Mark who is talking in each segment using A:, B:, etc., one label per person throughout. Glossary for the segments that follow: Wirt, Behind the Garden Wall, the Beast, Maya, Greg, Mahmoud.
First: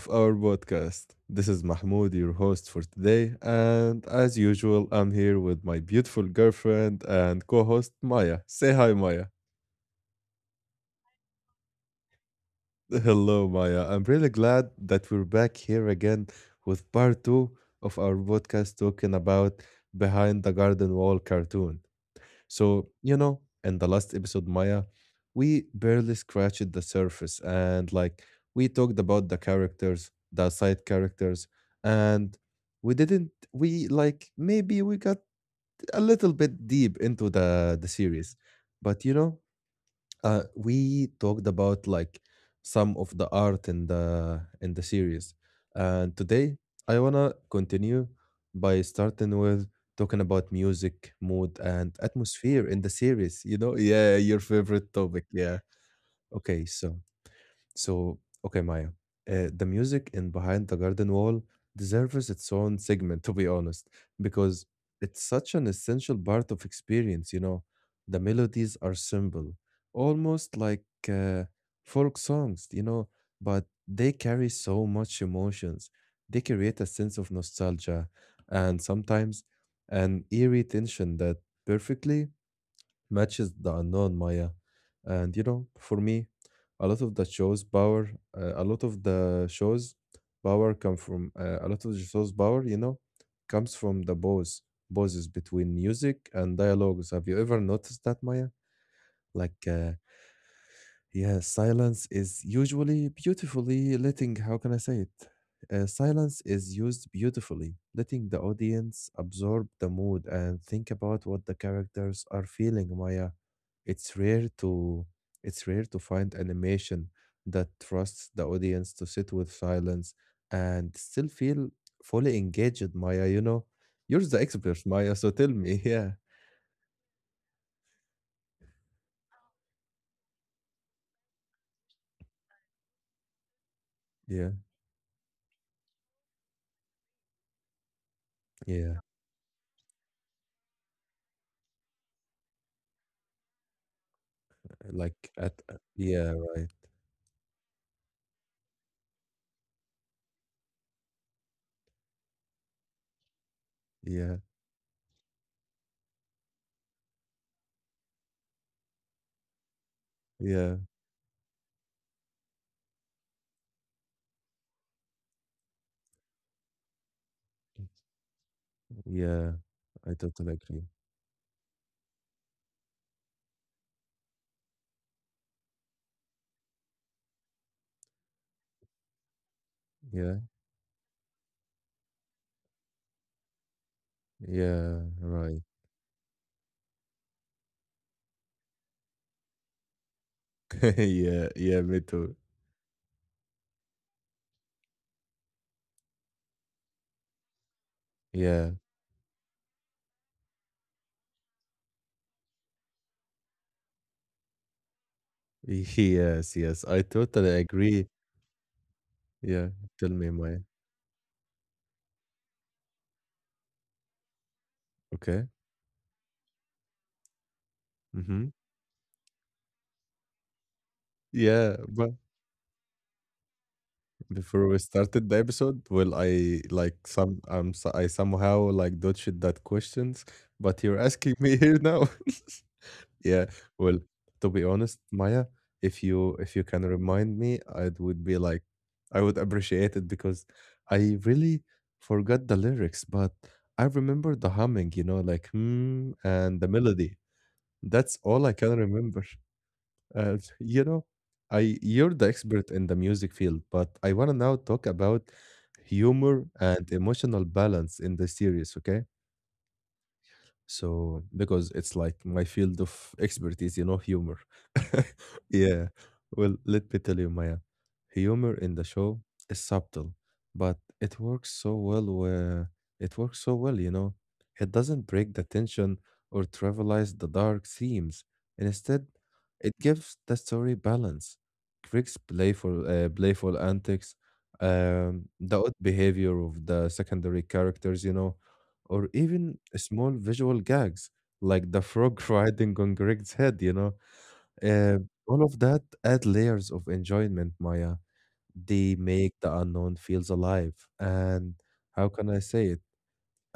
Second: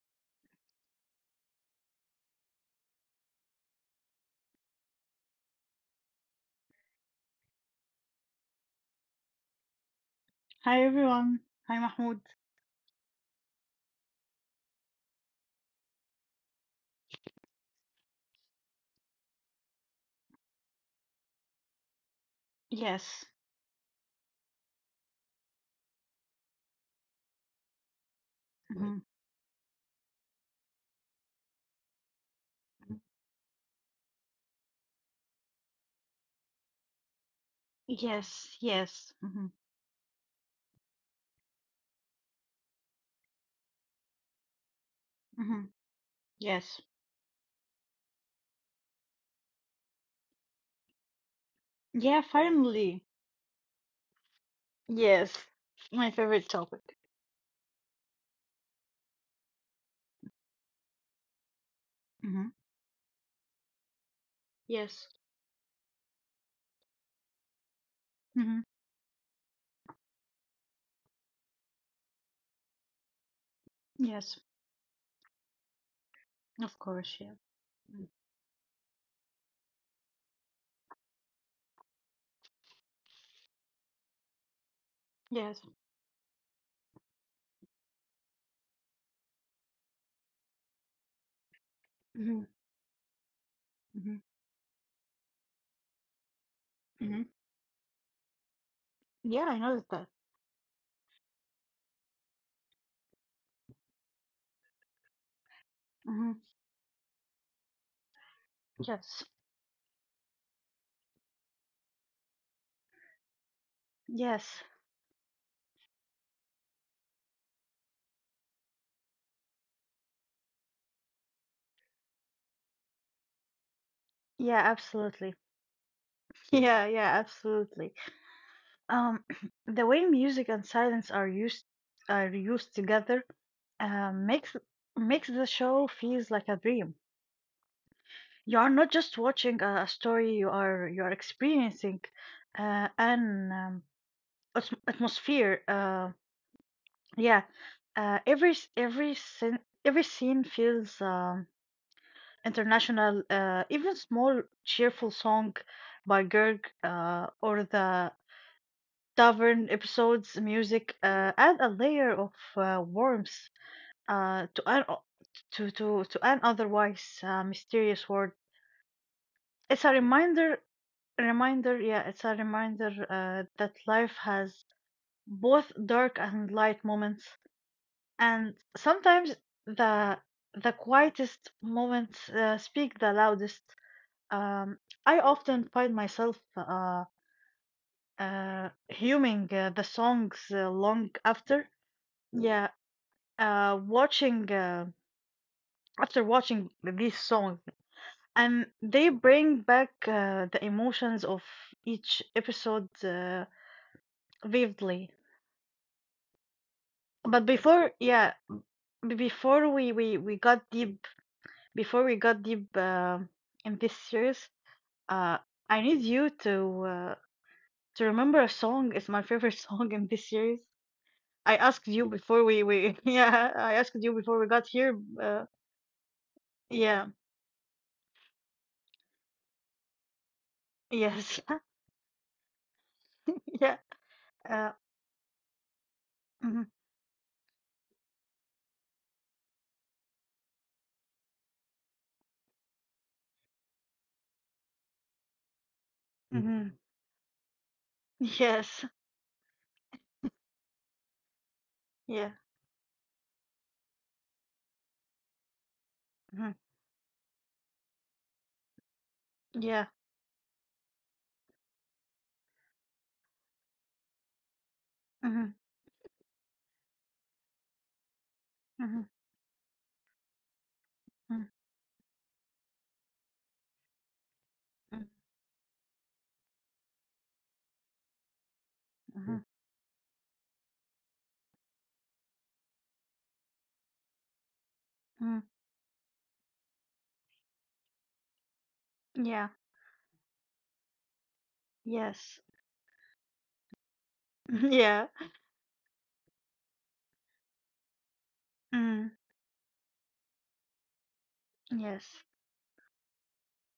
A: of our podcast. This is Mahmoud, your host for today, and as usual, I'm here with my beautiful girlfriend and co host Maya. Say hi, Maya.
B: Hi everyone. Hi Mahmoud.
A: Hello, Maya. I'm really glad that we're back here again with part 2 of our podcast talking about Behind the Garden Wall cartoon. So,
B: Yes.
A: you know, in the last episode, Maya, we barely scratched the surface, and like
B: Right.
A: we talked about the characters, the side characters, and we didn't we like maybe we got a little bit deep into the
B: Yes.
A: series.
B: Yes.
A: But you know, we talked about like some of the art in the series.
B: Hmm
A: And
B: Yes.
A: today I want to continue by starting with talking about music, mood,
B: Yeah.
A: and atmosphere
B: Finally.
A: in the series, you know. Yeah, your favorite
B: Yes.
A: topic. Yeah,
B: My favorite
A: okay,
B: topic.
A: so, okay, Maya, the music in Behind the Garden Wall
B: hmm
A: deserves its own segment, to be honest, because
B: Yes.
A: it's such an essential part of experience, you know. The
B: hmm
A: melodies are simple, almost like uh, folk songs, you know, but
B: Yes.
A: they carry so much emotions. They
B: Of
A: create a
B: course. Yeah.
A: sense of
B: Mm.
A: nostalgia, and sometimes an eerie tension that perfectly matches the unknown, Maya. And
B: Yes.
A: you know, for me, a lot of the shows power, a lot of the shows power come from a lot of the
B: hmm
A: shows power, you know, comes
B: hmm
A: from the pauses between music and
B: hmm
A: dialogues. Have you ever noticed that, Maya?
B: Yeah. I
A: Like.
B: noticed that.
A: Uh, yeah, silence is usually beautifully letting, how can I say it?
B: hmm
A: Silence is used beautifully, letting the
B: Yes.
A: audience absorb the mood and think about what the characters are feeling, Maya. It's
B: Yes.
A: rare to it's rare to find animation that trusts the audience to sit with silence and still feel fully engaged, Maya, you know. You're
B: Yeah.
A: the expert,
B: Absolutely.
A: Maya, so tell me. Yeah.
B: Yeah. Yeah. Absolutely. Um, the way music and silence are used together uh, makes
A: Yeah.
B: makes the show feels like a dream. You are not just
A: Yeah.
B: watching a story; you are experiencing an atmosphere.
A: Yeah, right.
B: Yeah, every scene feels international. Even small
A: Yeah.
B: cheerful song by Gerg or the tavern episodes music
A: Yeah.
B: add a layer of warmth, uh, to an o- to an otherwise mysterious world.
A: Yeah,
B: It's a
A: I
B: reminder,
A: totally agree.
B: reminder, yeah, it's a reminder that life has both dark and light moments, and sometimes the
A: Yeah,
B: the quietest moments speak the loudest. Um, I
A: yeah,
B: often
A: right.
B: find myself humming the songs uh, long after,
A: Yeah, yeah, me too.
B: yeah, uh, watching uh, after watching these songs, and
A: Yeah,
B: they bring back the emotions of each episode vividly.
A: yes, yes, I
B: But
A: totally
B: before
A: agree.
B: yeah b- before
A: Yeah, tell
B: we
A: me
B: got
A: my
B: deep before we got deep in this series, uh
A: okay.
B: I need you to remember a
A: Mm-hmm.
B: song. It's my favorite song in this series. i asked
A: Yeah,
B: you
A: but
B: before we we I asked you before we got
A: before
B: here.
A: we
B: uh,
A: started the episode, well, I
B: yeah.
A: like some so I somehow like dodged that questions, but you're
B: Yes.
A: asking me here now. Yeah.
B: Yeah.
A: Well, to
B: uh,
A: be honest, Maya, if you
B: mhm.
A: if you can remind me, it would be like I would appreciate it, because I really forgot the lyrics, but I remember the humming, you know, like hmm,
B: Mm. Mhm.
A: and the melody. That's all I
B: Yes.
A: can remember. You know, I
B: Yeah.
A: you're the expert in the music field, but I want to now talk about
B: Mhm.
A: humor and emotional balance in the series, okay?
B: Yeah.
A: So because it's like my field of expertise, you know, humor.
B: Mhm.
A: Yeah. Well, let me tell you, Maya, humor in
B: Mhm.
A: the show is subtle, but
B: Mm.
A: it works so well, you know. It
B: Mm.
A: doesn't break the tension or trivialize the dark themes.
B: Mm.
A: Instead,
B: Mhm.
A: it gives the story balance. Craig's playful antics,
B: Mm.
A: the odd behavior of the secondary characters, you know, or
B: Yeah.
A: even small visual gags like the frog
B: Yes.
A: riding on Greg's head, you know.
B: Yeah.
A: Uh, all of that add layers of enjoyment, Maya.
B: Mm.
A: They make the unknown feels alive. And
B: Yes.
A: how can I say it?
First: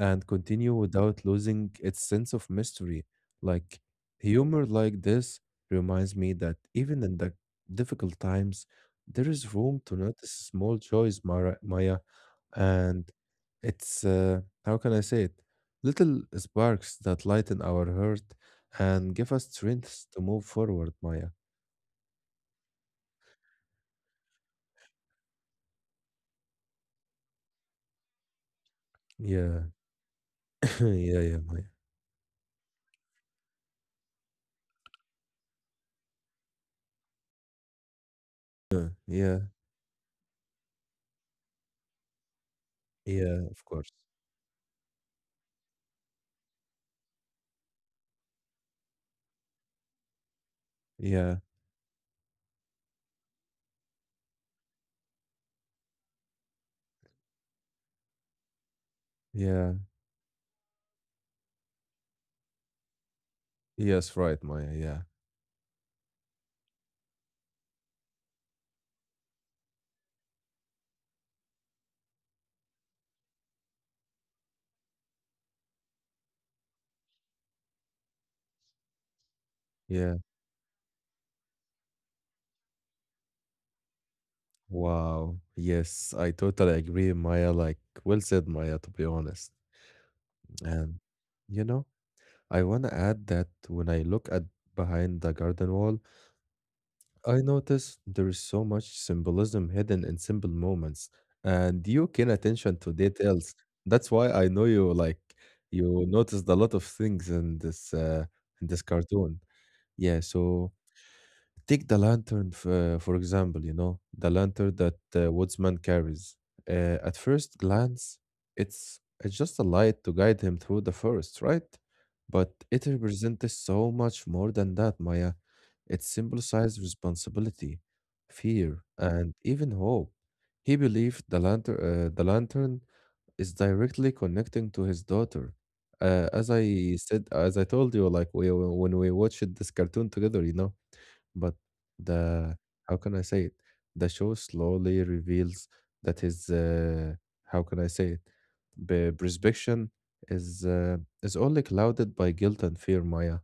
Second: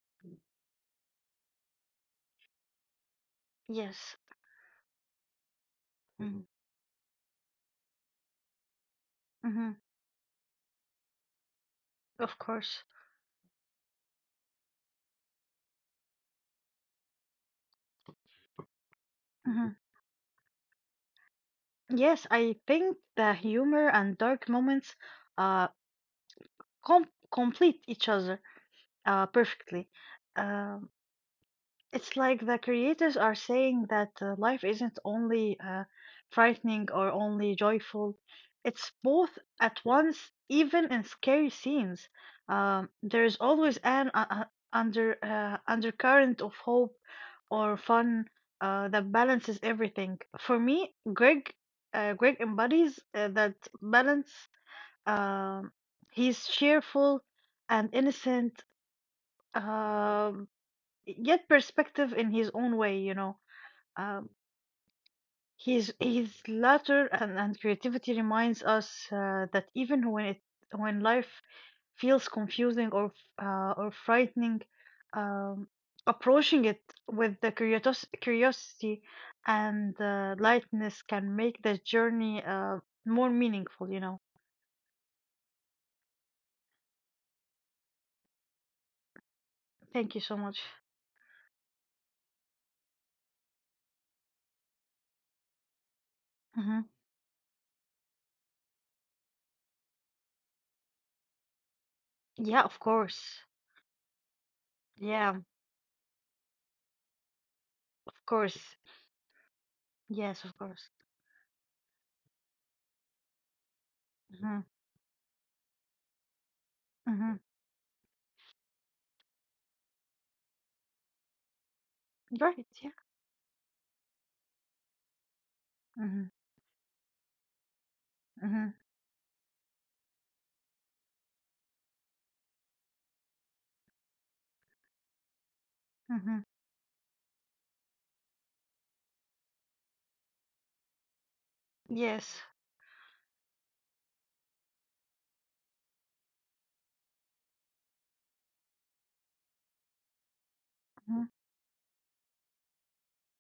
A: And continue without losing its sense of mystery. Like
B: Yes.
A: humor like this reminds me
B: Mm.
A: that even in the difficult times, there
B: Mm.
A: is room to notice small joys, Mara, Maya,
B: Of course.
A: and it's how can I say it? Little sparks that lighten our heart and give us
B: hmm
A: strength to move forward, Maya.
B: Yes, I think the humor and dark moments uh com complete each other
A: Yeah,
B: perfectly. Um
A: yeah, yeah, Maya.
B: It's like the creators are saying that life isn't only frightening or only joyful.
A: Yeah,
B: It's
A: yeah,
B: both at once, even in scary scenes. There is
A: yeah, of
B: always
A: course.
B: an undercurrent of hope or fun that balances everything. For me,
A: Yeah,
B: Greg, Greg embodies that balance. Um he's cheerful and innocent.
A: yeah,
B: Um Yet perspective in his own way, you know.
A: yes,
B: um,
A: right, Maya. Yeah,
B: his his laughter and creativity reminds us that even when it when life feels confusing or frightening, um, approaching it with the curiosity and
A: yeah.
B: lightness can make the journey more meaningful, you know.
A: Wow. Yes, I totally agree, Maya. Like, well said, Maya, to be honest.
B: Thank you so much.
A: And, you know, I want to add that when I look at Behind the Garden Wall,
B: hmm
A: I notice there is so much symbolism hidden in simple moments. And you can
B: yeah,
A: attention
B: of
A: to
B: course.
A: details. That's why I know you like
B: Yeah,
A: you noticed a lot of things in this
B: of
A: uh
B: course.
A: in this cartoon. Yeah,
B: Yes, of
A: so
B: course.
A: take the lantern, for example, you know, the
B: hmm
A: lantern that woodsman carries. At
B: hmm
A: first glance, it's just a light to guide him through the forest, right? But
B: right,
A: it
B: yeah.
A: represents so much more than that, Maya. It
B: hmm
A: symbolizes responsibility,
B: Mhm.
A: fear, and even hope. He believed the lantern is directly connecting to his daughter.
B: Mhm.
A: As I said, as I told you, like we when we watched this cartoon together, you know. But
B: Yes.
A: the how can I say it? The show slowly reveals that his how can I say it? Prescription is uh,
B: Mhm.
A: is only clouded by guilt and fear, Maya.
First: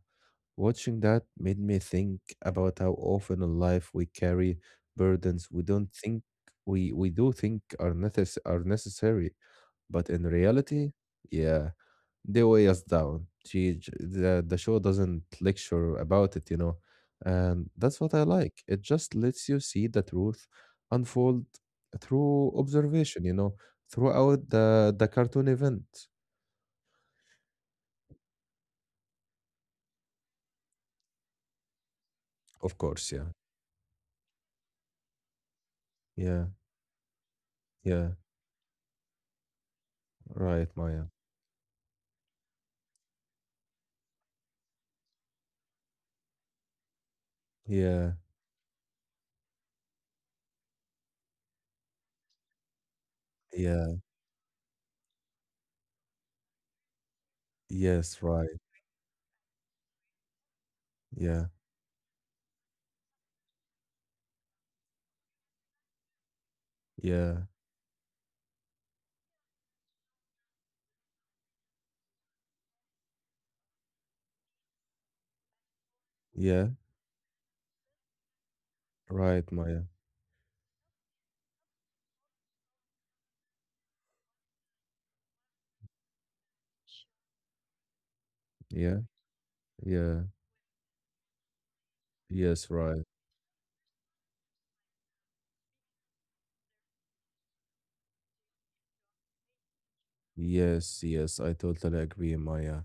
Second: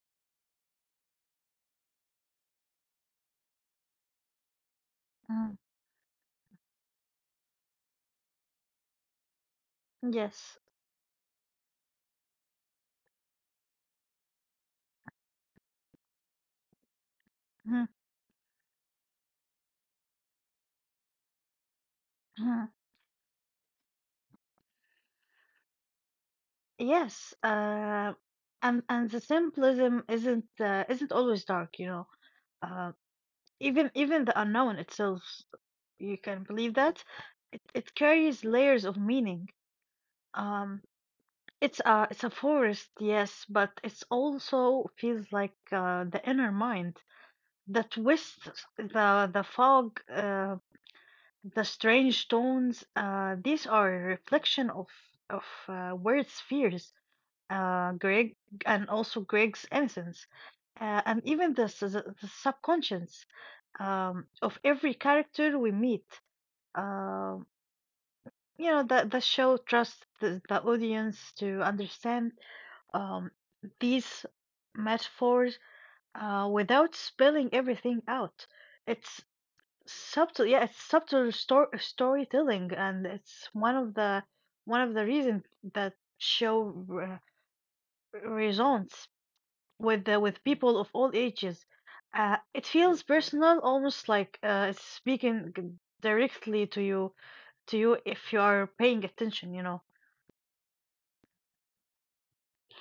A: Watching that made me think about how often in life we carry burdens
B: Mhm.
A: we don't think we do think are are necessary, but in
B: Yes.
A: reality, yeah, they weigh us down. The show doesn't lecture about it, you know, and
B: Mhm.
A: that's what I like. It just lets you see the truth unfold through
B: Mhm.
A: observation, you know, throughout the cartoon event.
B: Yes. And the symbolism isn't, isn't always dark, you know.
A: Of
B: Uh,
A: course, yeah,
B: even the unknown itself, you
A: yeah,
B: can believe that. It
A: yeah,
B: carries layers of meaning.
A: right,
B: Um,
A: Maya.
B: it's a it's a forest, yes, but it's also feels like the inner mind that
A: Yeah,
B: twists the fog. The strange tones, these are
A: yeah,
B: a reflection of Word's fears, uh,
A: yes,
B: Greg,
A: right,
B: and also Greg's innocence, and
A: yeah,
B: even the, subconscious, of every character we meet.
A: yeah,
B: Um, you know that the show trusts the audience to understand, um, these metaphors
A: yeah,
B: without spelling everything out. It's
A: right, Maya.
B: Subtle, yeah, it's subtle storytelling, and it's one of the reasons that show re
A: Yeah,
B: resonates with
A: yeah,
B: with people of all ages. It
A: yes, right.
B: feels personal, almost like it's speaking, directly to you, if you are paying attention, you know.
A: Yes, yes, I totally agree, Maya.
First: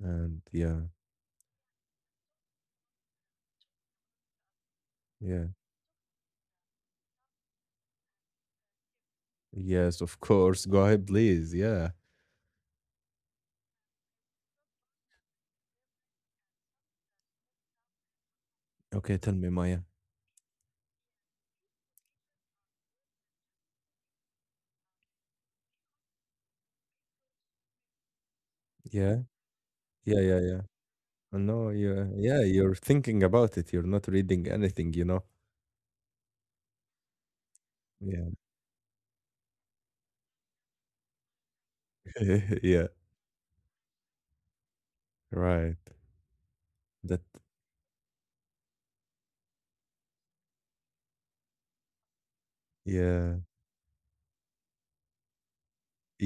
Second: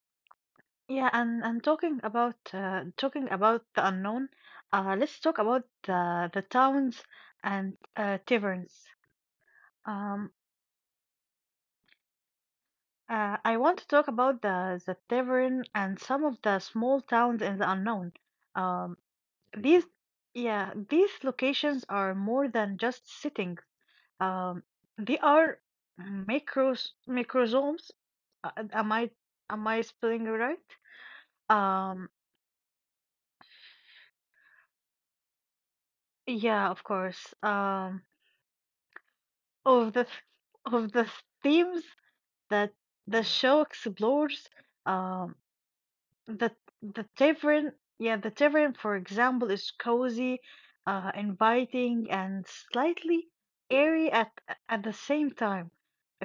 A: And yeah,
B: Yeah, and talking about the unknown, let's talk
A: yeah.
B: about the towns and taverns.
A: Yes, of
B: Um,
A: course. Go ahead, please. Yeah.
B: Uh, I want to talk about the tavern and some of the small towns in the unknown. Um,
A: Okay, tell me, Maya.
B: these, yeah, these locations are more than just sitting. Um, they are microsomes. Am I
A: Yeah, yeah,
B: spelling it
A: yeah, yeah.
B: right?
A: I know
B: Um,
A: you. Yeah, you're thinking about it. You're not reading anything, you know?
B: yeah, of course.
A: Yeah.
B: Of the of the themes that
A: Yeah,
B: the show explores. Um,
A: right.
B: The the
A: That,
B: tavern, for example, is cozy, inviting, and slightly
A: yeah.
B: airy at the same time,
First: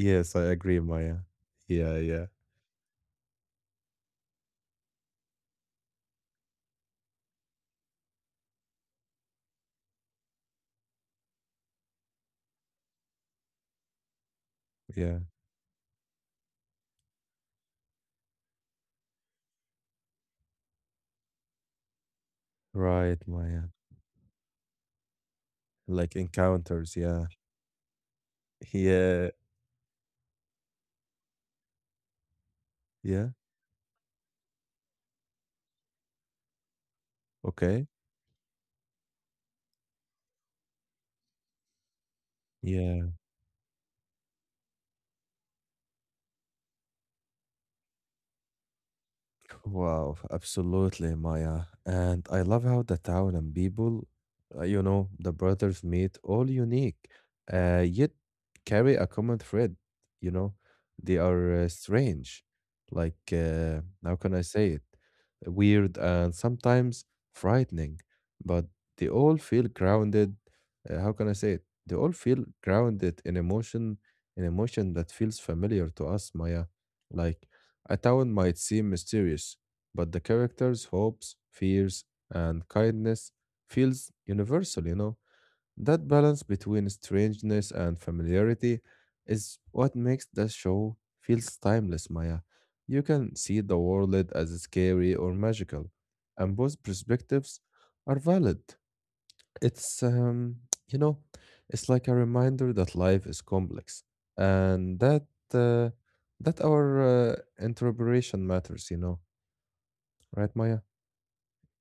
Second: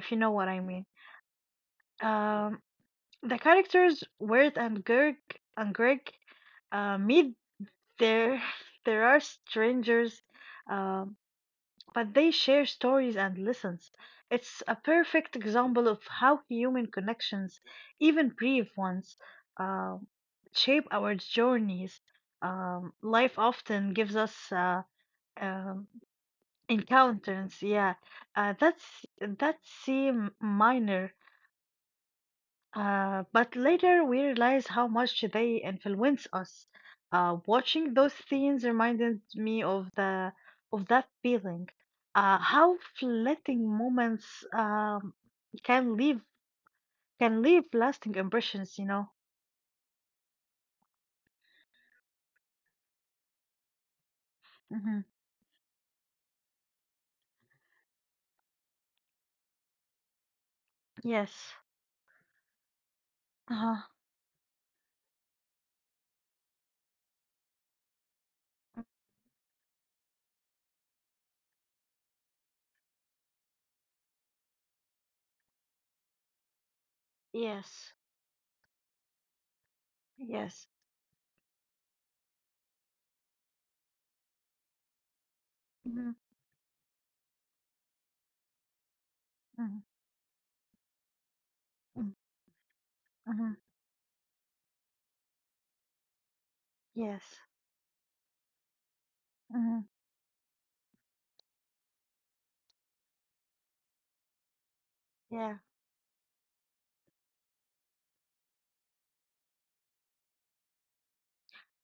B: if you know
A: I
B: what I
A: agree,
B: mean.
A: Maya. Yeah, yeah,
B: Um, the characters Word and Gerg and Greg meet there. There are strangers. Um, but they share stories and lessons. It's a
A: yeah.
B: perfect example of how human connections, even brief ones, uh, shape our journeys.
A: Right,
B: Life
A: Maya.
B: often gives us um,
A: Like encounters, yeah.
B: encounters, yeah, uh, that's
A: Yeah,
B: that seem minor
A: yeah.
B: but later we realized how much they influence us.
A: Okay.
B: Watching those scenes reminded me of the of that feeling. How
A: Yeah.
B: fleeting moments, um, can leave lasting impressions, you know.
A: Wow, absolutely, Maya. And I love how the town and people, you
B: hmm
A: know, the brothers meet all unique, yet carry a common thread, you know. They
B: Yes.
A: are strange, like,
B: Uh-huh.
A: how can I say it? Weird and sometimes frightening, but they all feel grounded. How can I say it? They all feel grounded in emotion that feels familiar to us, Maya. Like,
B: Yes.
A: a town might seem mysterious, but the
B: Yes.
A: characters' hopes, fears, and kindness feels universal, you know.
B: Mm-hmm.
A: That balance between strangeness and familiarity is
B: Mm-hmm.
A: what makes the show feels
B: Mm-hmm.
A: timeless, Maya. You can
B: Mm-hmm.
A: see the world as scary or magical, and both
B: Yes.
A: perspectives are valid.
B: Mm-hmm.
A: It's, um, you know, it's like a reminder that life is complex, and
B: Yeah.
A: uh, that our interpretation matters, you know, right, Maya?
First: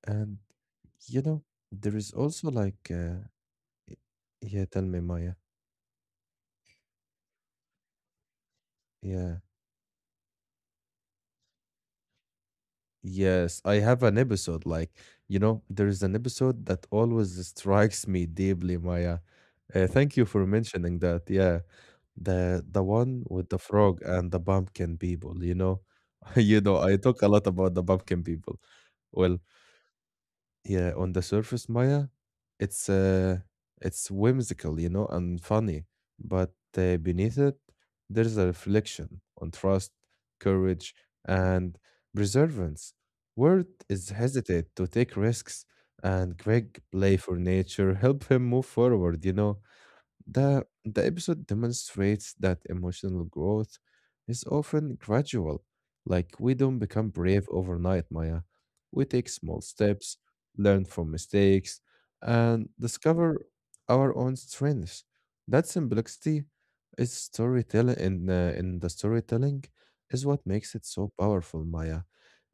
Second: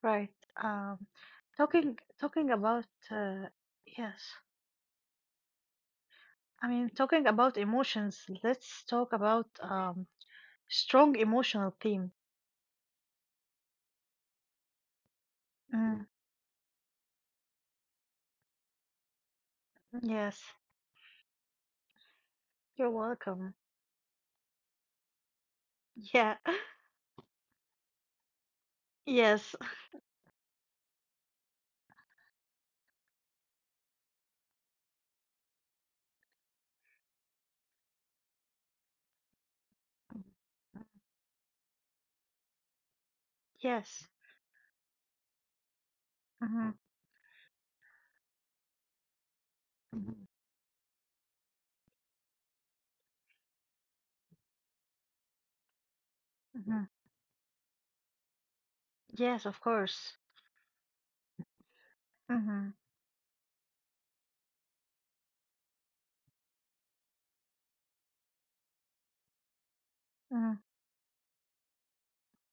B: Right.
A: And
B: Um,
A: you know, there
B: talking
A: is also
B: talking about
A: like,
B: uh,
A: y-
B: yes.
A: yeah, tell me, Maya,
B: I mean, talking about emotions, let's talk
A: yeah.
B: about, strong emotional theme.
A: Yes, I have an episode. Like, you know, there is
B: Mm.
A: an episode that always strikes me deeply, Maya. Thank you
B: Yes,
A: for mentioning that. Yeah, the
B: you're
A: one with
B: welcome.
A: the frog and the pumpkin people. You know,
B: Yeah.
A: you know, I talk a lot about the pumpkin people. Well,
B: Yes.
A: yeah, on the surface, Maya, it's uh, it's whimsical, you know, and funny, but beneath it, there's a reflection on trust, courage, and perseverance. Word
B: Yes.
A: is hesitate to take risks, and
B: hmm
A: Greg play for nature help him move forward, you know. The episode demonstrates that emotional growth is often gradual. Like, we don't
B: hmm
A: become brave overnight, Maya. We take
B: Yes,
A: small
B: of course.
A: steps, learn from mistakes, and
B: hmm
A: discover our own strengths. That simplicity is storytelling, in the storytelling, is what
B: mm
A: makes it so powerful, Maya.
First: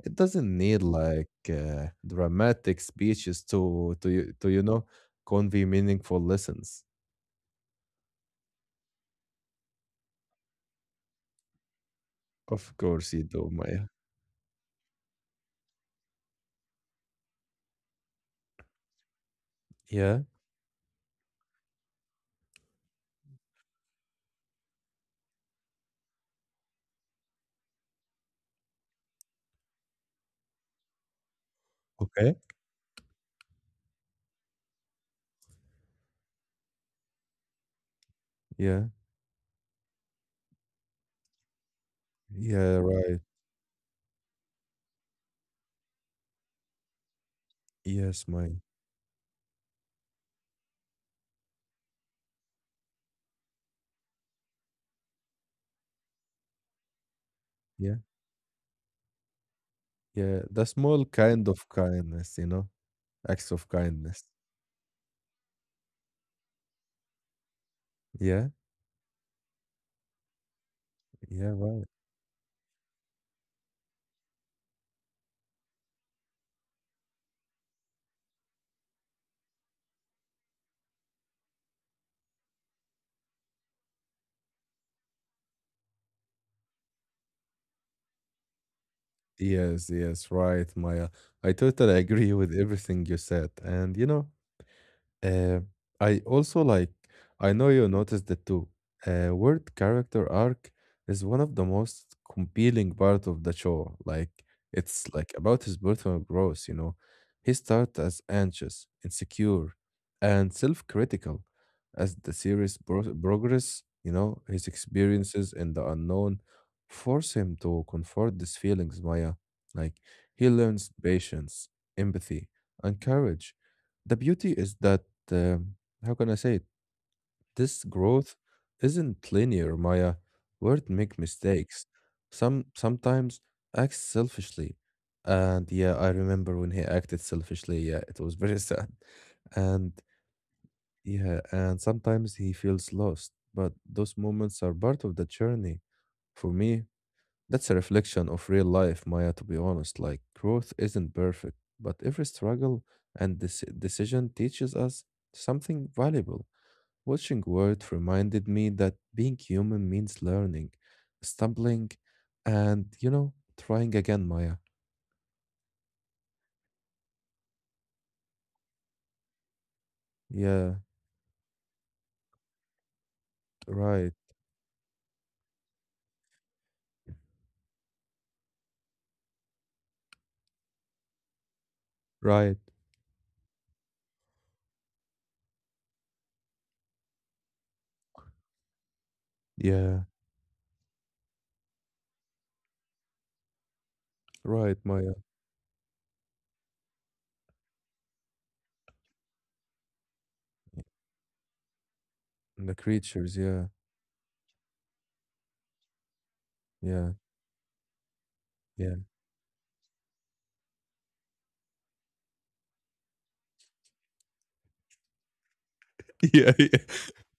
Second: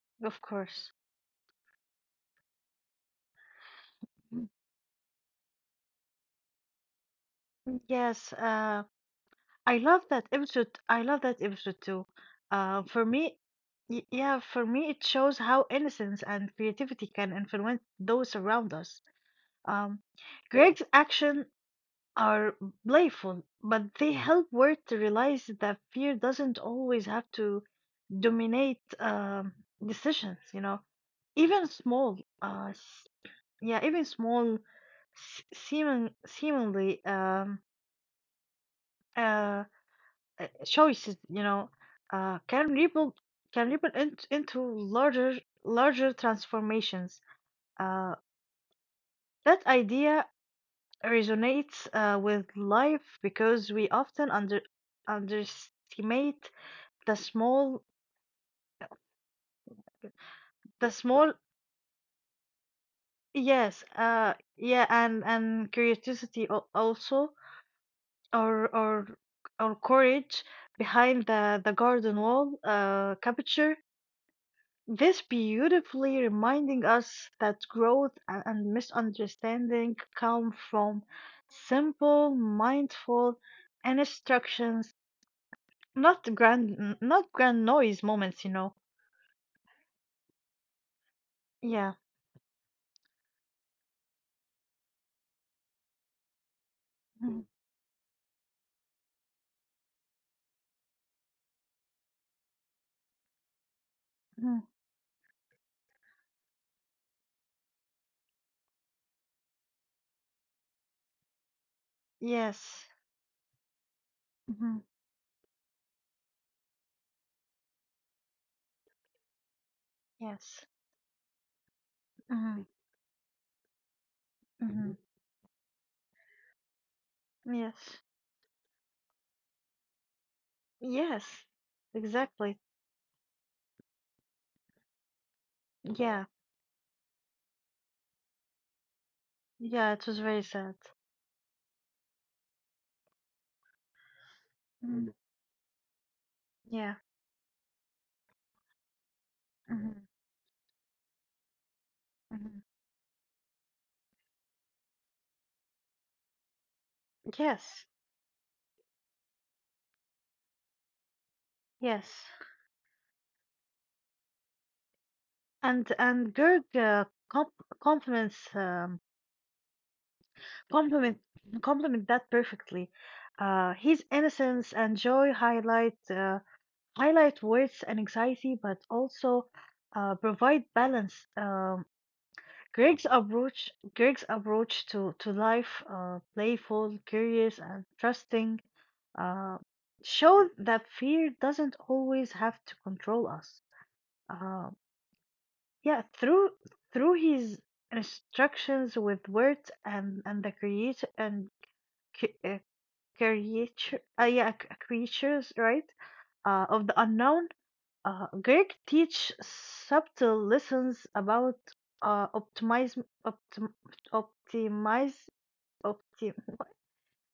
A: It
B: Of
A: doesn't need
B: course.
A: like dramatic speeches
B: Mm.
A: to you know convey meaningful lessons.
B: Yes, I love that episode. I love that episode too.
A: Of
B: For
A: course you
B: me,
A: do, Maya.
B: it shows how innocence and creativity can influence those around us. Um,
A: Yeah.
B: Greg's action are playful, but they help Word to realize that fear doesn't always have to dominate, decisions. You know, even small,
A: Okay.
B: seeming seemingly,
A: Yeah.
B: uh, choices, you know, can
A: Yeah.
B: ripple
A: Right.
B: into larger transformations. Uh,
A: Yes, Maya.
B: that idea resonates with life because we often underestimate the small
A: Yeah. Yeah. The
B: the
A: small
B: small
A: kind of kindness, you know, acts of
B: yes
A: kindness.
B: yeah and curiosity, also,
A: Yeah.
B: or or courage behind
A: Yeah.
B: the
A: Right.
B: garden wall, capture this beautifully, reminding us that growth and misunderstanding come from simple mindful instructions. Not grand, not grand noise moments, you know.
A: Yes. Yes. Right, Maya. I
B: Yeah.
A: totally agree with everything you said. And, you know, Uh, I also like, I know you noticed it too. Word character arc is one of the most compelling part of the show. Like,
B: Mm-hmm.
A: it's like about his personal growth, you know. He starts as anxious, insecure, and self-critical. As the series
B: Yes.
A: progress, you know, his
B: Mm-hmm.
A: experiences in the unknown force him to confront these feelings, Maya. Like, he
B: Yes.
A: learns patience, empathy,
B: Mm-hmm.
A: and courage. The beauty is
B: Mm-hmm.
A: that um, how can I say it? This
B: Yes.
A: growth isn't linear, Maya. Words make
B: Yes.
A: mistakes.
B: Exactly.
A: Sometimes acts selfishly, and yeah, I
B: Yeah.
A: remember when he acted selfishly. Yeah, it was very sad, and
B: Yeah, it was very sad.
A: yeah, and sometimes he feels lost. But those moments are part
B: Mm-hmm.
A: of the journey. For me,
B: Yeah.
A: that's a reflection of real life, Maya. To be honest,
B: Mm-hmm.
A: like growth isn't perfect, but every
B: Mm-hmm.
A: struggle and this decision teaches us something valuable. Watching Word
B: Yes.
A: reminded me that being human means learning, stumbling,
B: Yes.
A: and, you know, trying again, Maya.
B: And Gerg, comp- compliments
A: Yeah,
B: compliment compliment that perfectly. His
A: right,
B: innocence and joy highlight words and anxiety, but also provide balance.
A: right.
B: Greg's approach to life, playful, curious, and trusting, uh,
A: Yeah,
B: showed that fear doesn't always have to control us. Uh,
A: right, Maya.
B: yeah, Through his instructions with words and the create and c-
A: The creatures, yeah,
B: creature, yeah, c- creatures, right? Of the
A: yeah,
B: unknown, Greek
A: yeah.
B: teach subtle lessons about optimism, optim, optimize, optim.
A: Yeah, yeah.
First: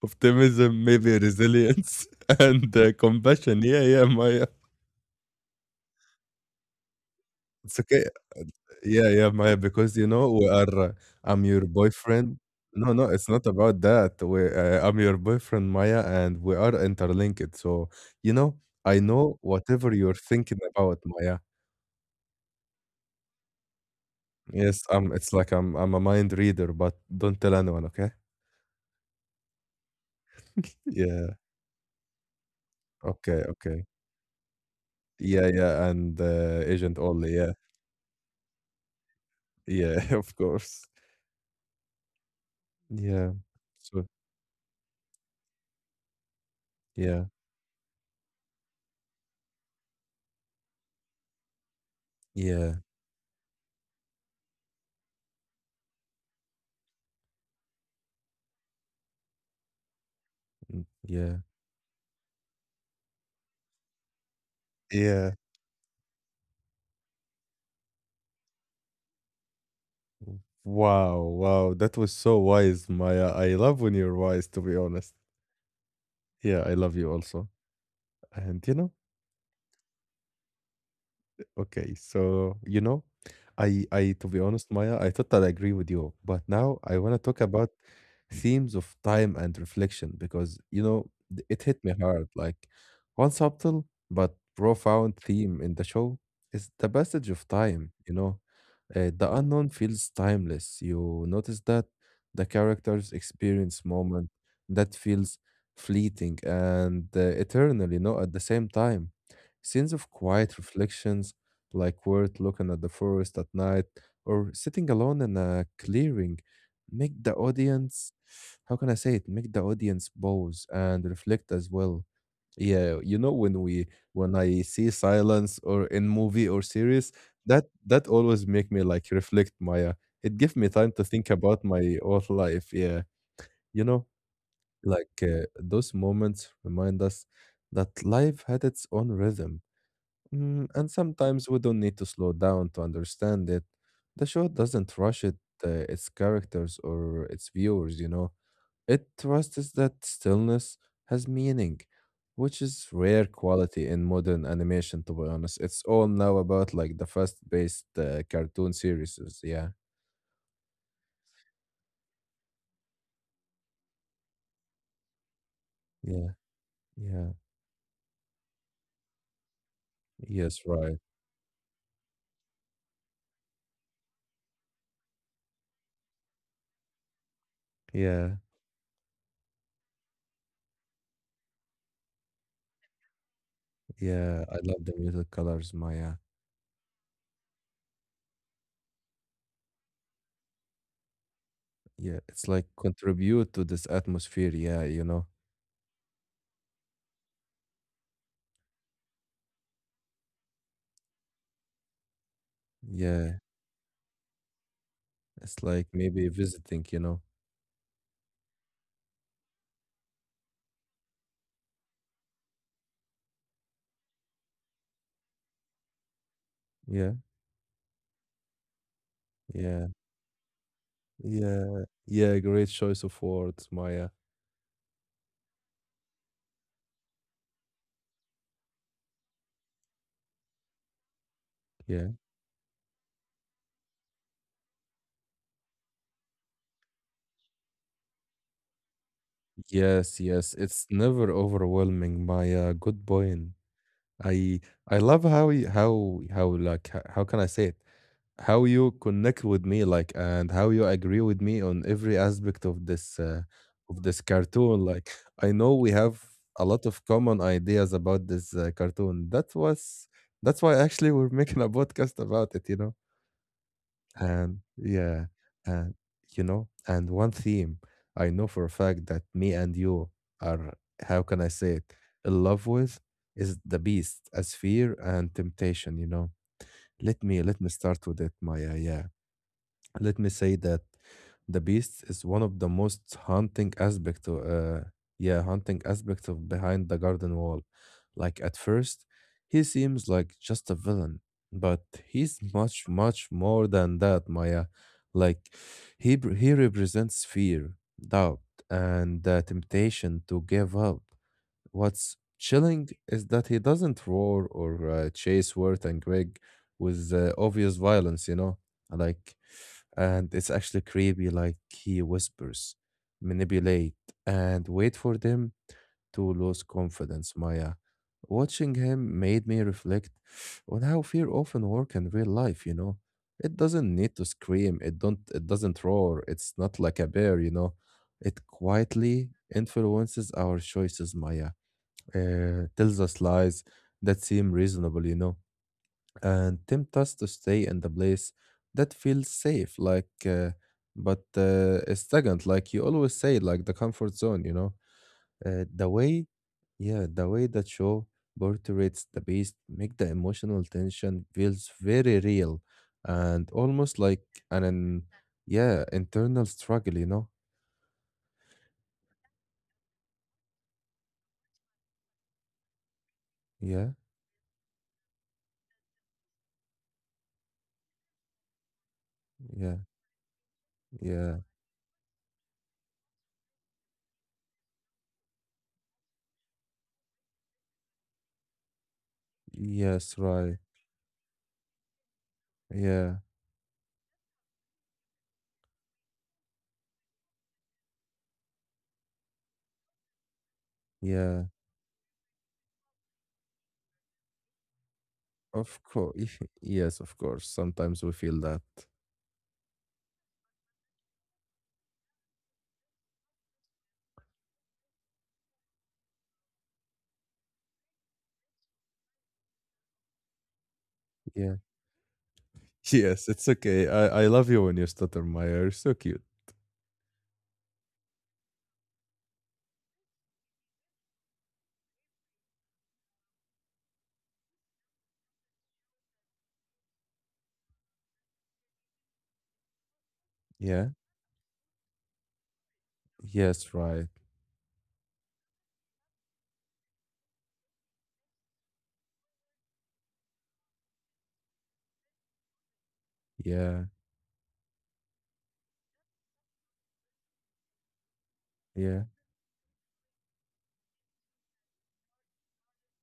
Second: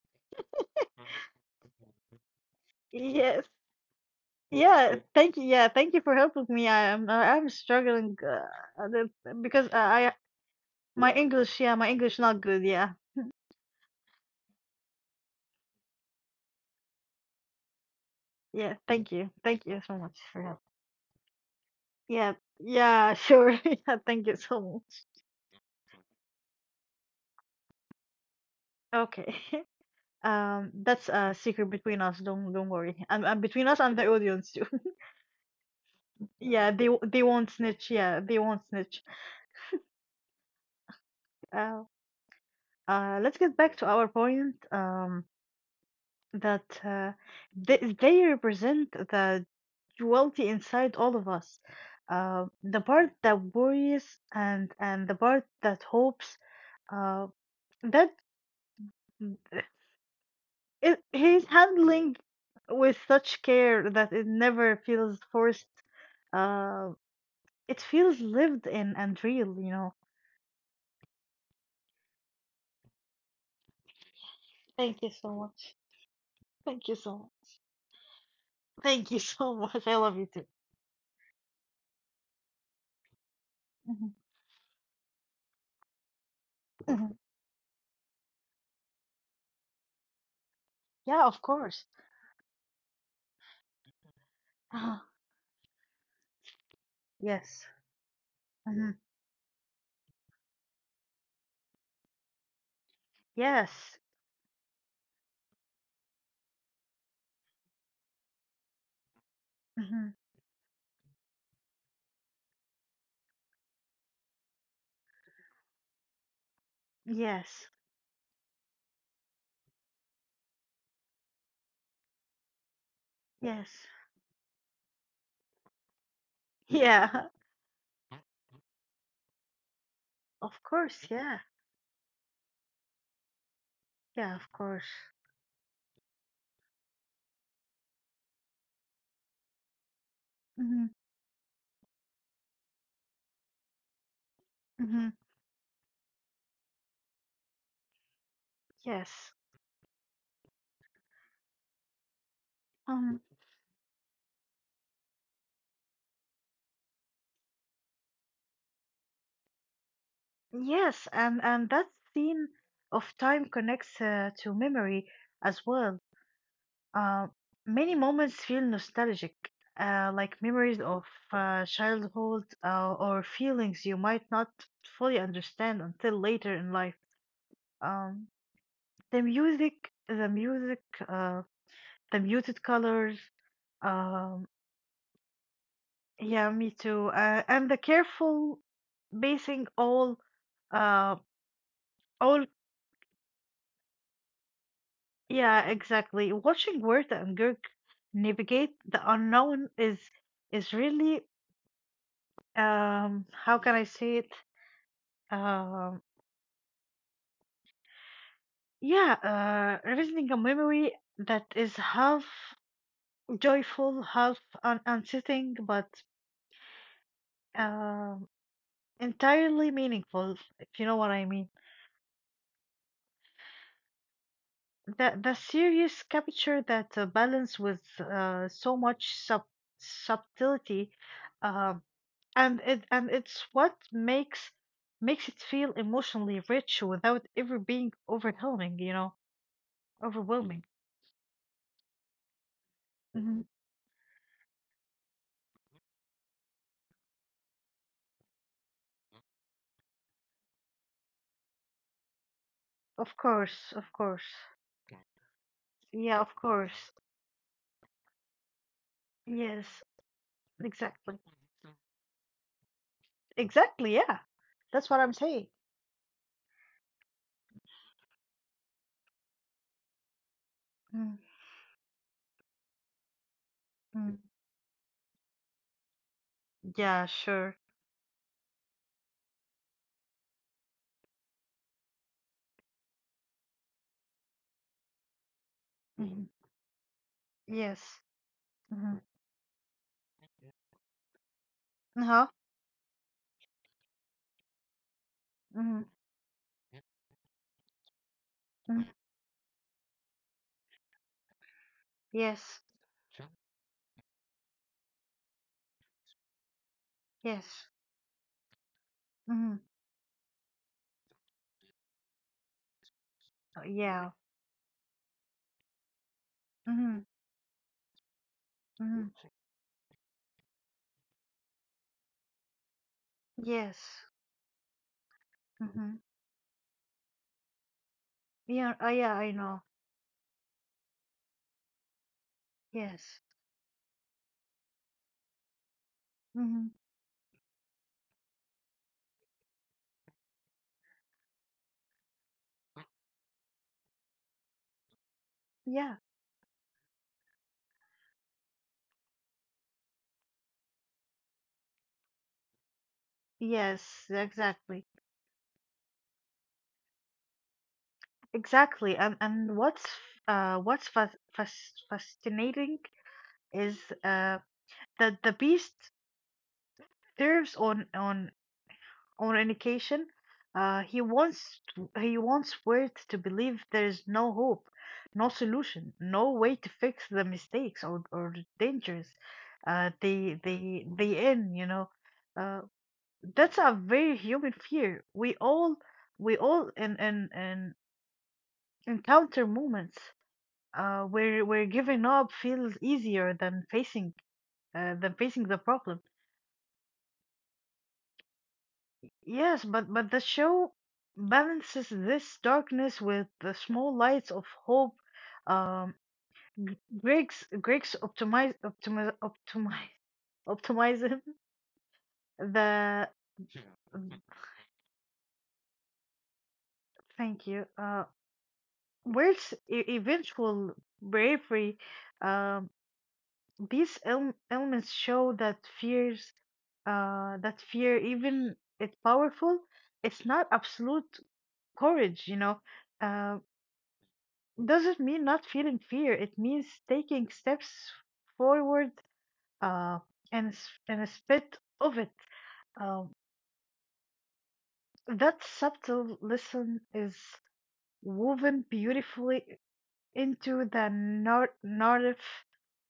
A: Optimism, maybe resilience and
B: Yes,
A: compassion. Yeah, yeah, Maya.
B: yeah. Thank you. Yeah, thank you for helping me. I am
A: It's okay.
B: struggling, a
A: Yeah,
B: little-
A: yeah, Maya,
B: because
A: because you
B: I,
A: know we are.
B: my
A: I'm
B: English.
A: your
B: Yeah, my English
A: boyfriend.
B: not good. Yeah,
A: No, no, it's not about that. I'm your boyfriend, Maya, and we are interlinked. So you know,
B: yeah.
A: I
B: Thank you.
A: know
B: Thank you
A: whatever
B: so
A: you're
B: much for
A: thinking
B: help.
A: about, Maya.
B: Yeah, yeah. Sure. Yeah. Thank you so
A: Yes,
B: much.
A: I'm. It's like I'm. I'm a mind reader, but don't tell anyone, okay?
B: Okay. That's
A: Yeah.
B: a secret between us. Don't worry. And,
A: Okay.
B: between us
A: Okay.
B: and the audience too.
A: Yeah. Yeah. And
B: Yeah, they
A: agent
B: they
A: only. Yeah.
B: won't snitch.
A: Yeah. Of course.
B: Uh,
A: Yeah.
B: let's get back to
A: So.
B: our point. That
A: Yeah.
B: they represent the duality inside all of us.
A: Yeah.
B: The part that worries and the part that hopes. Uh, that
A: Mm,
B: it,
A: yeah.
B: he's handling with such care that it never feels
A: Yeah.
B: forced. Uh, it feels lived in and real, you know.
A: Wow, wow, that was so wise, Maya. I love when you're wise, to be
B: Thank you
A: honest.
B: so much.
A: Yeah, I
B: Thank
A: love
B: you
A: you
B: so
A: also.
B: much.
A: And you know,
B: Thank you so much. I love you too.
A: okay, so you know, I,
B: Mhm.
A: to be honest, Maya, I thought I'd agree with you, but now I
B: Mhm.
A: want to talk about themes of time and reflection because you know,
B: Yeah, of
A: it hit
B: course.
A: me hard. Like one subtle but
B: Ah,
A: profound theme in the show is the passage of
B: yes.
A: time, you know.
B: Mhm.
A: The unknown feels timeless. You notice that the characters experience
B: Yes.
A: moment that feels fleeting and eternal, you know, at the same time. Scenes of
B: Mhm.
A: quiet reflections, like Wirt looking at the forest at night or sitting alone in a clearing, make the
B: Yes.
A: audience, how can I say it, make the audience pause and reflect as well, yeah, you know when
B: Yes.
A: we when I see silence or in movie or series,
B: Yeah.
A: that always make me like reflect, Maya. It give
B: Of
A: me time to
B: course.
A: think
B: Yeah.
A: about my own life. Yeah, you know,
B: Yeah. Of course.
A: like those moments remind us that life had its own rhythm, and
B: Mhm.
A: sometimes we don't need to slow down to understand it. The show doesn't
B: Mhm.
A: rush it, its characters or its viewers. You know. It
B: Yes.
A: trusts that stillness has meaning, which is
B: Um.
A: rare quality in modern animation, to be honest. It's all now about like the fast-paced cartoon series. Yeah,
B: Yes. And that scene of time connects to memory as well.
A: yeah, yeah.
B: Uh, many moments feel nostalgic, like
A: Yes,
B: memories
A: right.
B: of childhood or feelings you might not fully understand until later in life. Um,
A: Yeah,
B: the music, the music, uh, the muted colors.
A: yeah.
B: Um,
A: I love the muted colors, Maya.
B: yeah, me too. And the careful basing uh,
A: Yeah, it's
B: all.
A: like contribute to this atmosphere. Yeah, you know.
B: Yeah, exactly. Watching Werther and Gerg navigate the unknown is really, um,
A: Yeah,
B: how can I say it?
A: it's like
B: Um,
A: maybe visiting, you know.
B: yeah, revisiting a memory that is half joyful, half un unsettling, but
A: Yeah,
B: um, entirely
A: yeah,
B: meaningful, if you know what I mean.
A: yeah, yeah. Great choice of words, Maya.
B: The series capture that balance with so much subtlety, um,
A: Yeah.
B: and it, and it's what makes it feel emotionally rich without ever being
A: Yes, yes,
B: overwhelming.
A: it's never overwhelming. My good
B: Mm-hmm.
A: point. I love how you, how like how can I say it? How you connect with me, like, and how you agree with me on every aspect
B: Of course, of
A: of this
B: course.
A: cartoon. Like, I know we have
B: Yeah, of
A: a lot
B: course.
A: of common ideas about this cartoon.
B: Yes,
A: That's why actually
B: exactly.
A: we're making a podcast about it, you know.
B: Exactly, yeah.
A: And
B: That's what I'm
A: yeah,
B: saying.
A: and you know, and one theme I know for a fact that me and you are,
B: Mm-hmm.
A: how can I say it, in love with is the beast as fear and temptation, you know.
B: Yeah,
A: Let me let
B: sure.
A: me start with it, Maya. Yeah. Let me say that the beast is one of the most haunting aspect o- yeah haunting aspect
B: hmm
A: of Behind the Garden Wall.
B: Yes.
A: Like at first
B: hmm
A: he seems like just a villain, but
B: Uh-huh.
A: he's much more than that, Maya. Like
B: hmm
A: he represents fear, doubt,
B: hmm
A: and the temptation to give up. What's
B: Yes.
A: chilling is that he doesn't roar or chase Wirt and Greg with
B: Yes.
A: obvious violence, you know. Like,
B: hmm
A: and it's actually creepy, like he whispers,
B: Oh,
A: manipulate,
B: yeah.
A: and wait for them to lose
B: hmm
A: confidence, Maya. Watching
B: hmm
A: him made me reflect on how fear often work in real life, you know. It
B: Yes.
A: doesn't need to scream, it doesn't
B: hmm
A: roar, it's not like a bear, you know. It
B: Yeah, yeah,
A: quietly
B: I know.
A: influences our choices, Maya. Tells us
B: Yes.
A: lies that seem reasonable, you know, and
B: hmm
A: tempt us to stay in the place that feels safe, like but stagnant, like you always say, like the comfort zone, you know. Uh, the
B: Yeah.
A: way, yeah, the way that show portrays the beast make the emotional tension feels very real and almost
B: Yes,
A: like an,
B: exactly.
A: an yeah internal struggle, you know.
B: Exactly. And what's uh what's fas fas fascinating is
A: Yeah,
B: uh the beast serves on an
A: yeah,
B: occasion.
A: yeah,
B: He wants Wirt to believe there is no hope, no solution, no way to fix the mistakes or the dangers,
A: yes, right,
B: they in you know. Uh,
A: yeah,
B: that's a very human fear. We all in encounter moments
A: yeah.
B: where giving up feels easier than facing, the
A: Of
B: problem.
A: course, yes, of course. Sometimes we feel that.
B: Yes, but the show balances this darkness with the small lights of hope. Um, G- Greg's Greg's optimize optimize optimize optimism.
A: Yeah.
B: The
A: Yes, it's okay. I
B: um,
A: love you when you stutter, Maya. You're so cute.
B: Thank you. Where's eventual bravery? Um, these elements show that fears, even it's powerful, it's not
A: Yeah.
B: absolute courage. You know, uh,
A: Yes, right.
B: doesn't mean not feeling fear. It means taking steps forward, uh, and a spit of it. Um,
A: Yeah.
B: that subtle lesson is woven
A: Yeah.
B: beautifully into the narrative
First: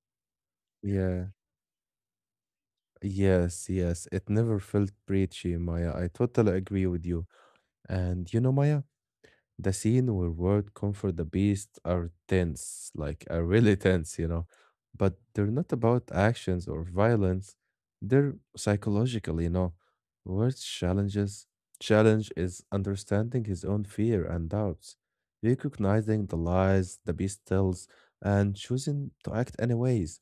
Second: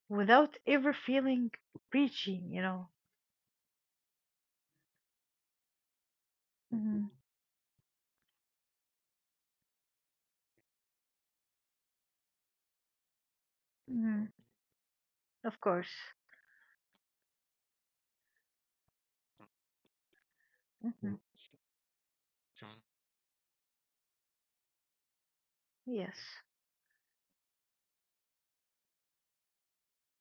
B: without ever
A: Yeah.
B: feeling preachy, you know.
A: Yes, yes. It never felt preachy, Maya. I totally agree with
B: hmm
A: you. And you know, Maya, the scene where Word comfort the beast are tense, like are really tense,
B: hmm
A: you know. But they're
B: Of
A: not
B: course.
A: about actions or violence. They're psychological, you know. Word's
B: hmm
A: challenges Challenge is understanding his own fear and doubts,
B: Yes.
A: recognizing the lies the beast tells, and choosing to act anyways.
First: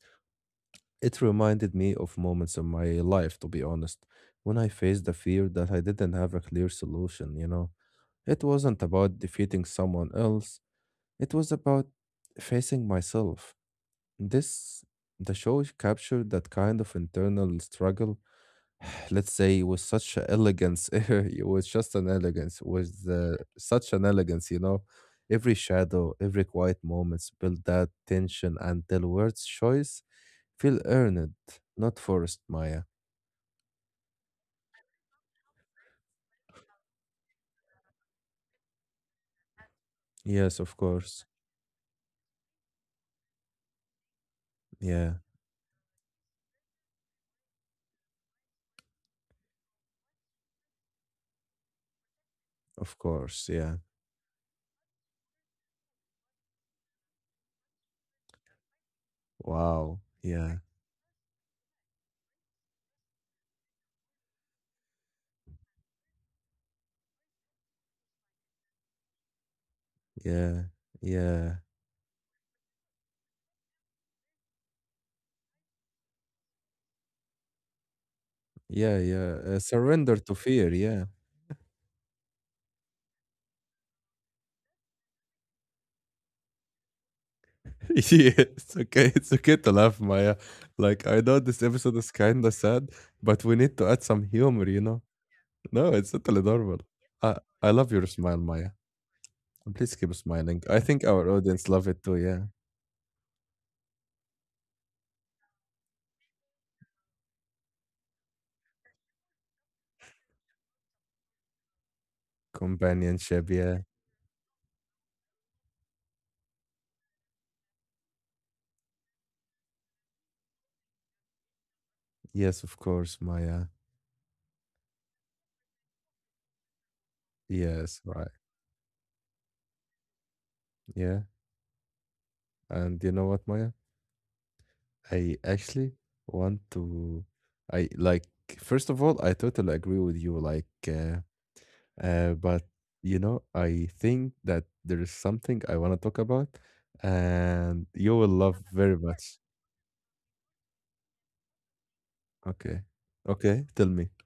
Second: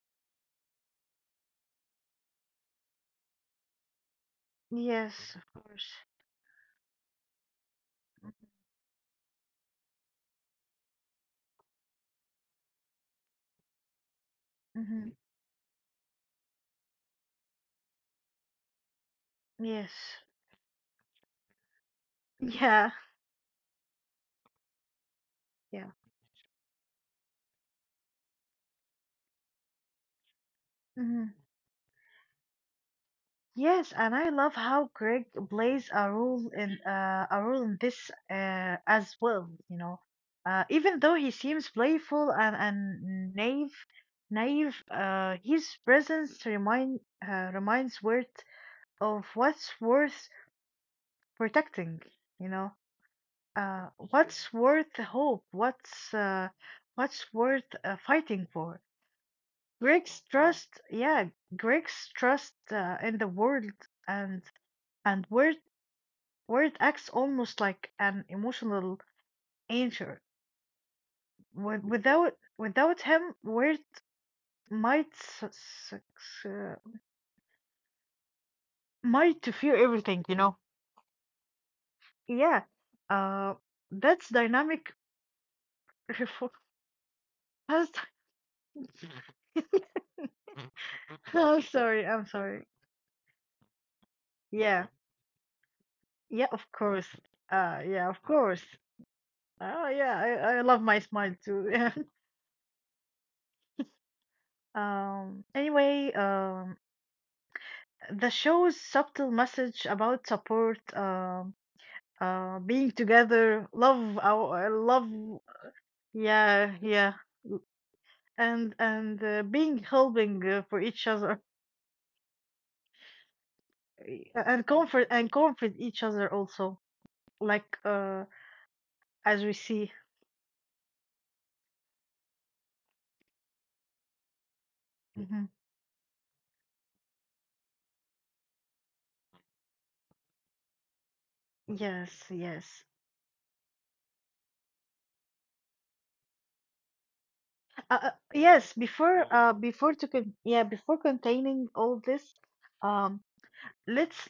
A: It reminded me of moments in my life, to be honest, when I faced the
B: Yes. Of
A: fear that I
B: course.
A: didn't have a clear solution, you know. It wasn't about defeating someone else, it was about facing myself. This,
B: hmm
A: the show captured that kind of internal struggle, let's say, with
B: Yes.
A: such a elegance. It was just an elegance,
B: Yeah.
A: with such an elegance, you know. Every
B: Yeah.
A: shadow, every quiet moments built that tension until words' choice feel earned,
B: Mhm.
A: not forced, Maya.
B: Yes, and I love how Greg plays a role in, this as well. You know,
A: Yes, of
B: even though
A: course.
B: he seems playful and naive,
A: Yeah,
B: his presence reminds Worth of what's worth protecting. You know,
A: of course. Yeah.
B: what's worth hope, what's worth fighting for.
A: Wow.
B: Greg's
A: Yeah.
B: trust, in the world and worth, where it acts almost like an emotional anchor.
A: Yeah. Yeah.
B: Without him, where it might
A: Yeah, yeah.
B: to fear
A: Surrender
B: everything,
A: to
B: you know.
A: fear. Yeah.
B: Yeah, uh, that's dynamic. refor- I'm s-
A: Yeah, it's okay. It's okay to laugh, Maya. Like I know
B: I'm
A: this episode
B: sorry.
A: is kinda sad, but we need to add some humor, you
B: Yeah,
A: know? No, it's totally
B: yeah, of
A: normal.
B: course.
A: I love your
B: Yeah, of
A: smile,
B: course.
A: Maya. And
B: Oh
A: please keep
B: yeah, I
A: smiling. I
B: love my
A: think our
B: smile
A: audience
B: too.
A: love it too, yeah.
B: Um. Anyway, the show's subtle message about support, being
A: Companionship,
B: together,
A: yeah.
B: love, our love yeah yeah and being helping for each other,
A: Yes, of course, Maya.
B: and comfort, each other also, like
A: Yes,
B: uh,
A: right.
B: as we see.
A: Yeah. And you know what, Maya? I
B: Mhm.
A: actually want to I like first of all, I totally agree with you. Like
B: Yes,
A: But
B: yes.
A: you know, I think that there is something I want to talk about, and you will love
B: Yes,
A: very
B: before
A: much.
B: to con- yeah before containing all this,
A: Okay.
B: um,
A: Okay, tell me.
B: let's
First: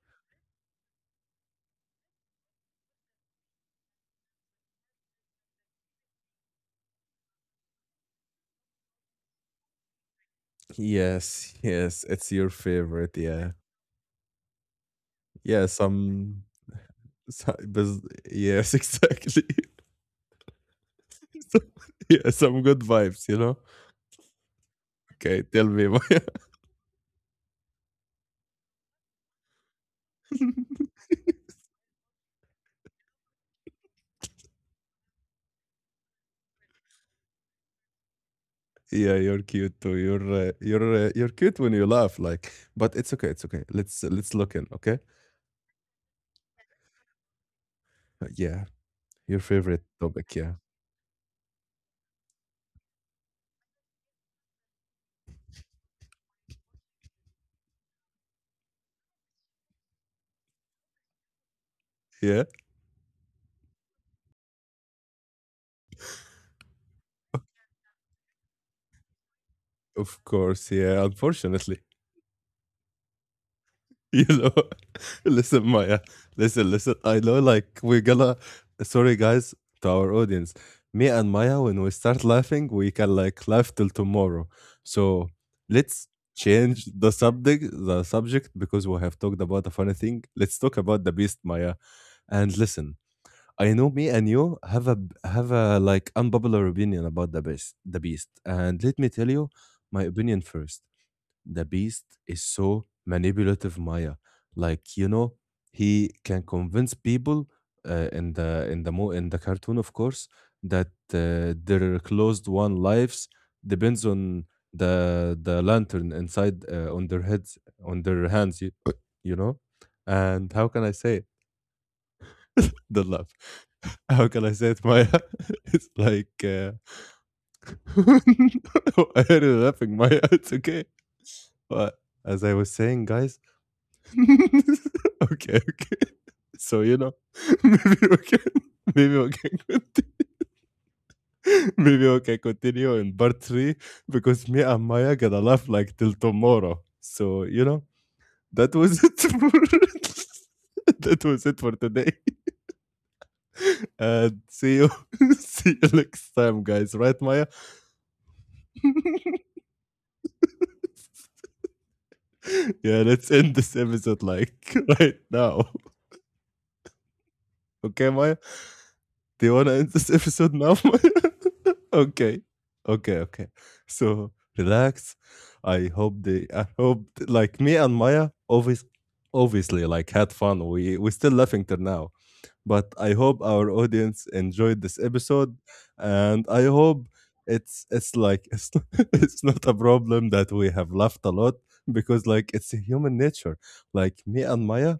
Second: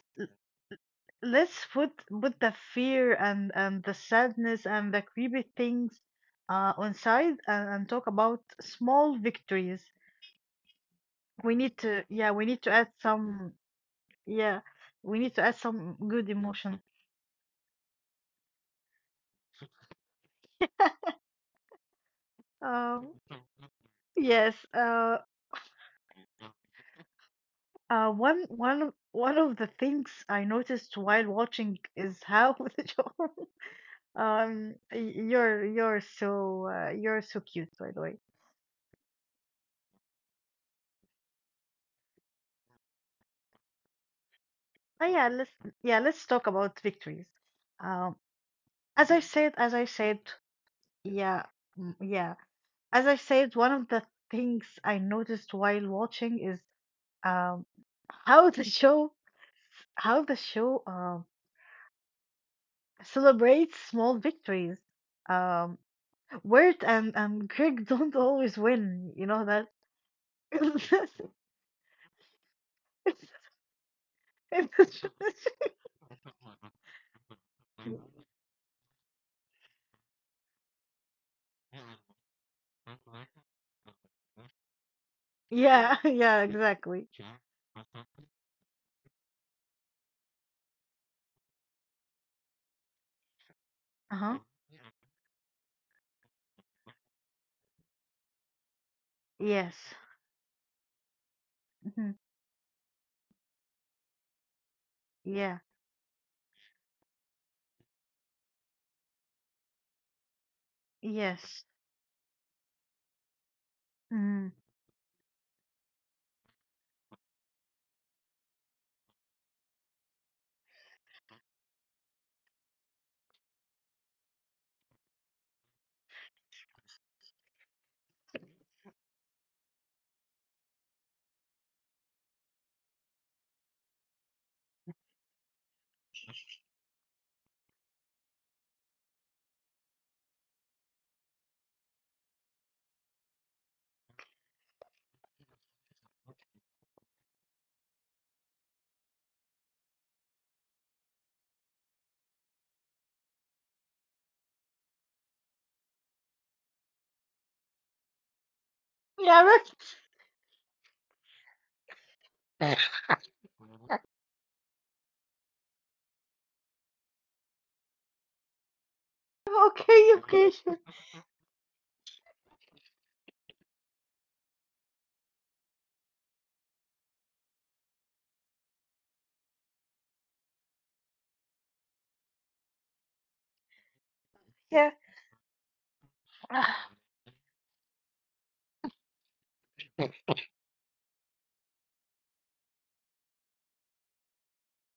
B: put the fear and the sadness and the creepy things on side, and talk about small victories.
A: Yes,
B: We need
A: yes,
B: to,
A: it's
B: yeah, we
A: your
B: need to add
A: favorite. Yeah.
B: some, yeah, we need to add
A: Yeah,
B: some good
A: some,
B: emotion.
A: some bus- yes, exactly. Some- yeah, some good
B: uh
A: vibes, you know.
B: yes.
A: Okay, tell me.
B: One of the things I noticed while watching is how the John, um y- you're, you're so cute, by the way.
A: Yeah, you're cute too. You're you're cute when you laugh like, but it's okay, it's okay. Let's look in, okay?
B: Oh yeah, let's, yeah, let's talk about victories. Um,
A: Yeah,
B: As I
A: your
B: said,
A: favorite topic, yeah.
B: yeah, mm, yeah. As I said, one of the things I noticed while watching is, um, how the show, how the show um,
A: Yeah,
B: celebrates small victories. Um, Wirt and Greg don't always win. You know that.
A: of course, yeah, unfortunately. You know, listen, Maya, listen, listen. I know, like, we're gonna, sorry, guys, to our audience. Me and Maya, when we start laughing, we can, like, laugh till tomorrow. So
B: Yeah,
A: let's
B: yeah,
A: change
B: exactly.
A: the subject, because we have talked about a funny thing. Let's talk about the beast, Maya. And listen, I know me and
B: Uh-huh.
A: you have a like unpopular opinion about the beast. And let me tell you
B: Yes.
A: my opinion first. The beast
B: Mhm.
A: is so manipulative, Maya. Like you know,
B: Yeah.
A: he can convince people in the cartoon, of course, that
B: Yes.
A: their closed one lives depends on
B: Mm.
A: the lantern inside on their heads on their hands. You know, and how can I say? The laugh. How can I say it, Maya? It's like I heard you laughing, Maya. It's okay. But as I was saying, guys. Okay, okay. So you know, maybe we can, maybe we can, okay, maybe we can continue in part three, because me and Maya gonna laugh like till tomorrow. So you know, that was it. That was it for today, and see you, see you next time, guys. Right, Maya?
B: Yeah, right.
A: Yeah, let's end this episode like right now. Okay, Maya? Do you want to end this
B: Okay,
A: episode
B: okay,
A: now,
B: sure.
A: Maya? Okay. Okay, okay. So relax. I hope like me and Maya always obviously like had fun. We're still laughing till now. But I hope our audience enjoyed
B: Yeah.
A: this episode, and I
B: Ah,
A: hope it's not, it's not a problem that we have laughed a lot, because like it's a human nature. Like me and Maya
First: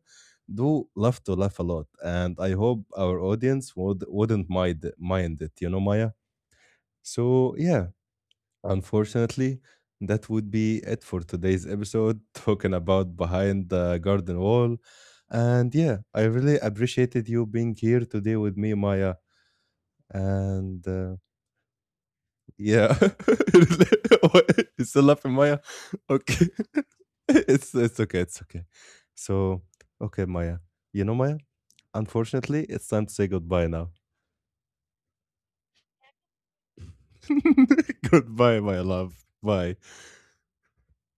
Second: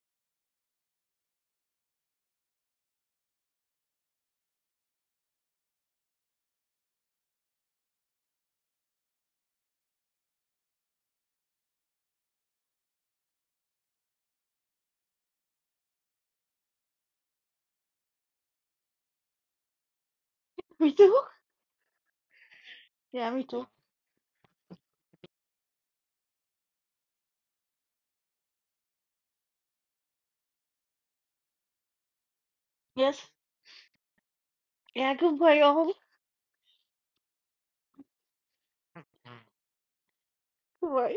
A: do love to laugh a lot, and I hope our audience wouldn't mind it. You know, Maya. So yeah. Unfortunately, that would be it for today's episode, talking about Behind the Garden Wall. And yeah, I really appreciated you being here today with me, Maya. And
B: me too.
A: yeah,
B: Yeah, me too.
A: what? You still laughing, Maya? Okay, it's okay, it's okay. So, okay, Maya, you know, Maya. Unfortunately, it's time to say
B: Yes.
A: goodbye now.
B: Yeah, good boy, Om.
A: Goodbye, my love. Bye.
B: Good boy.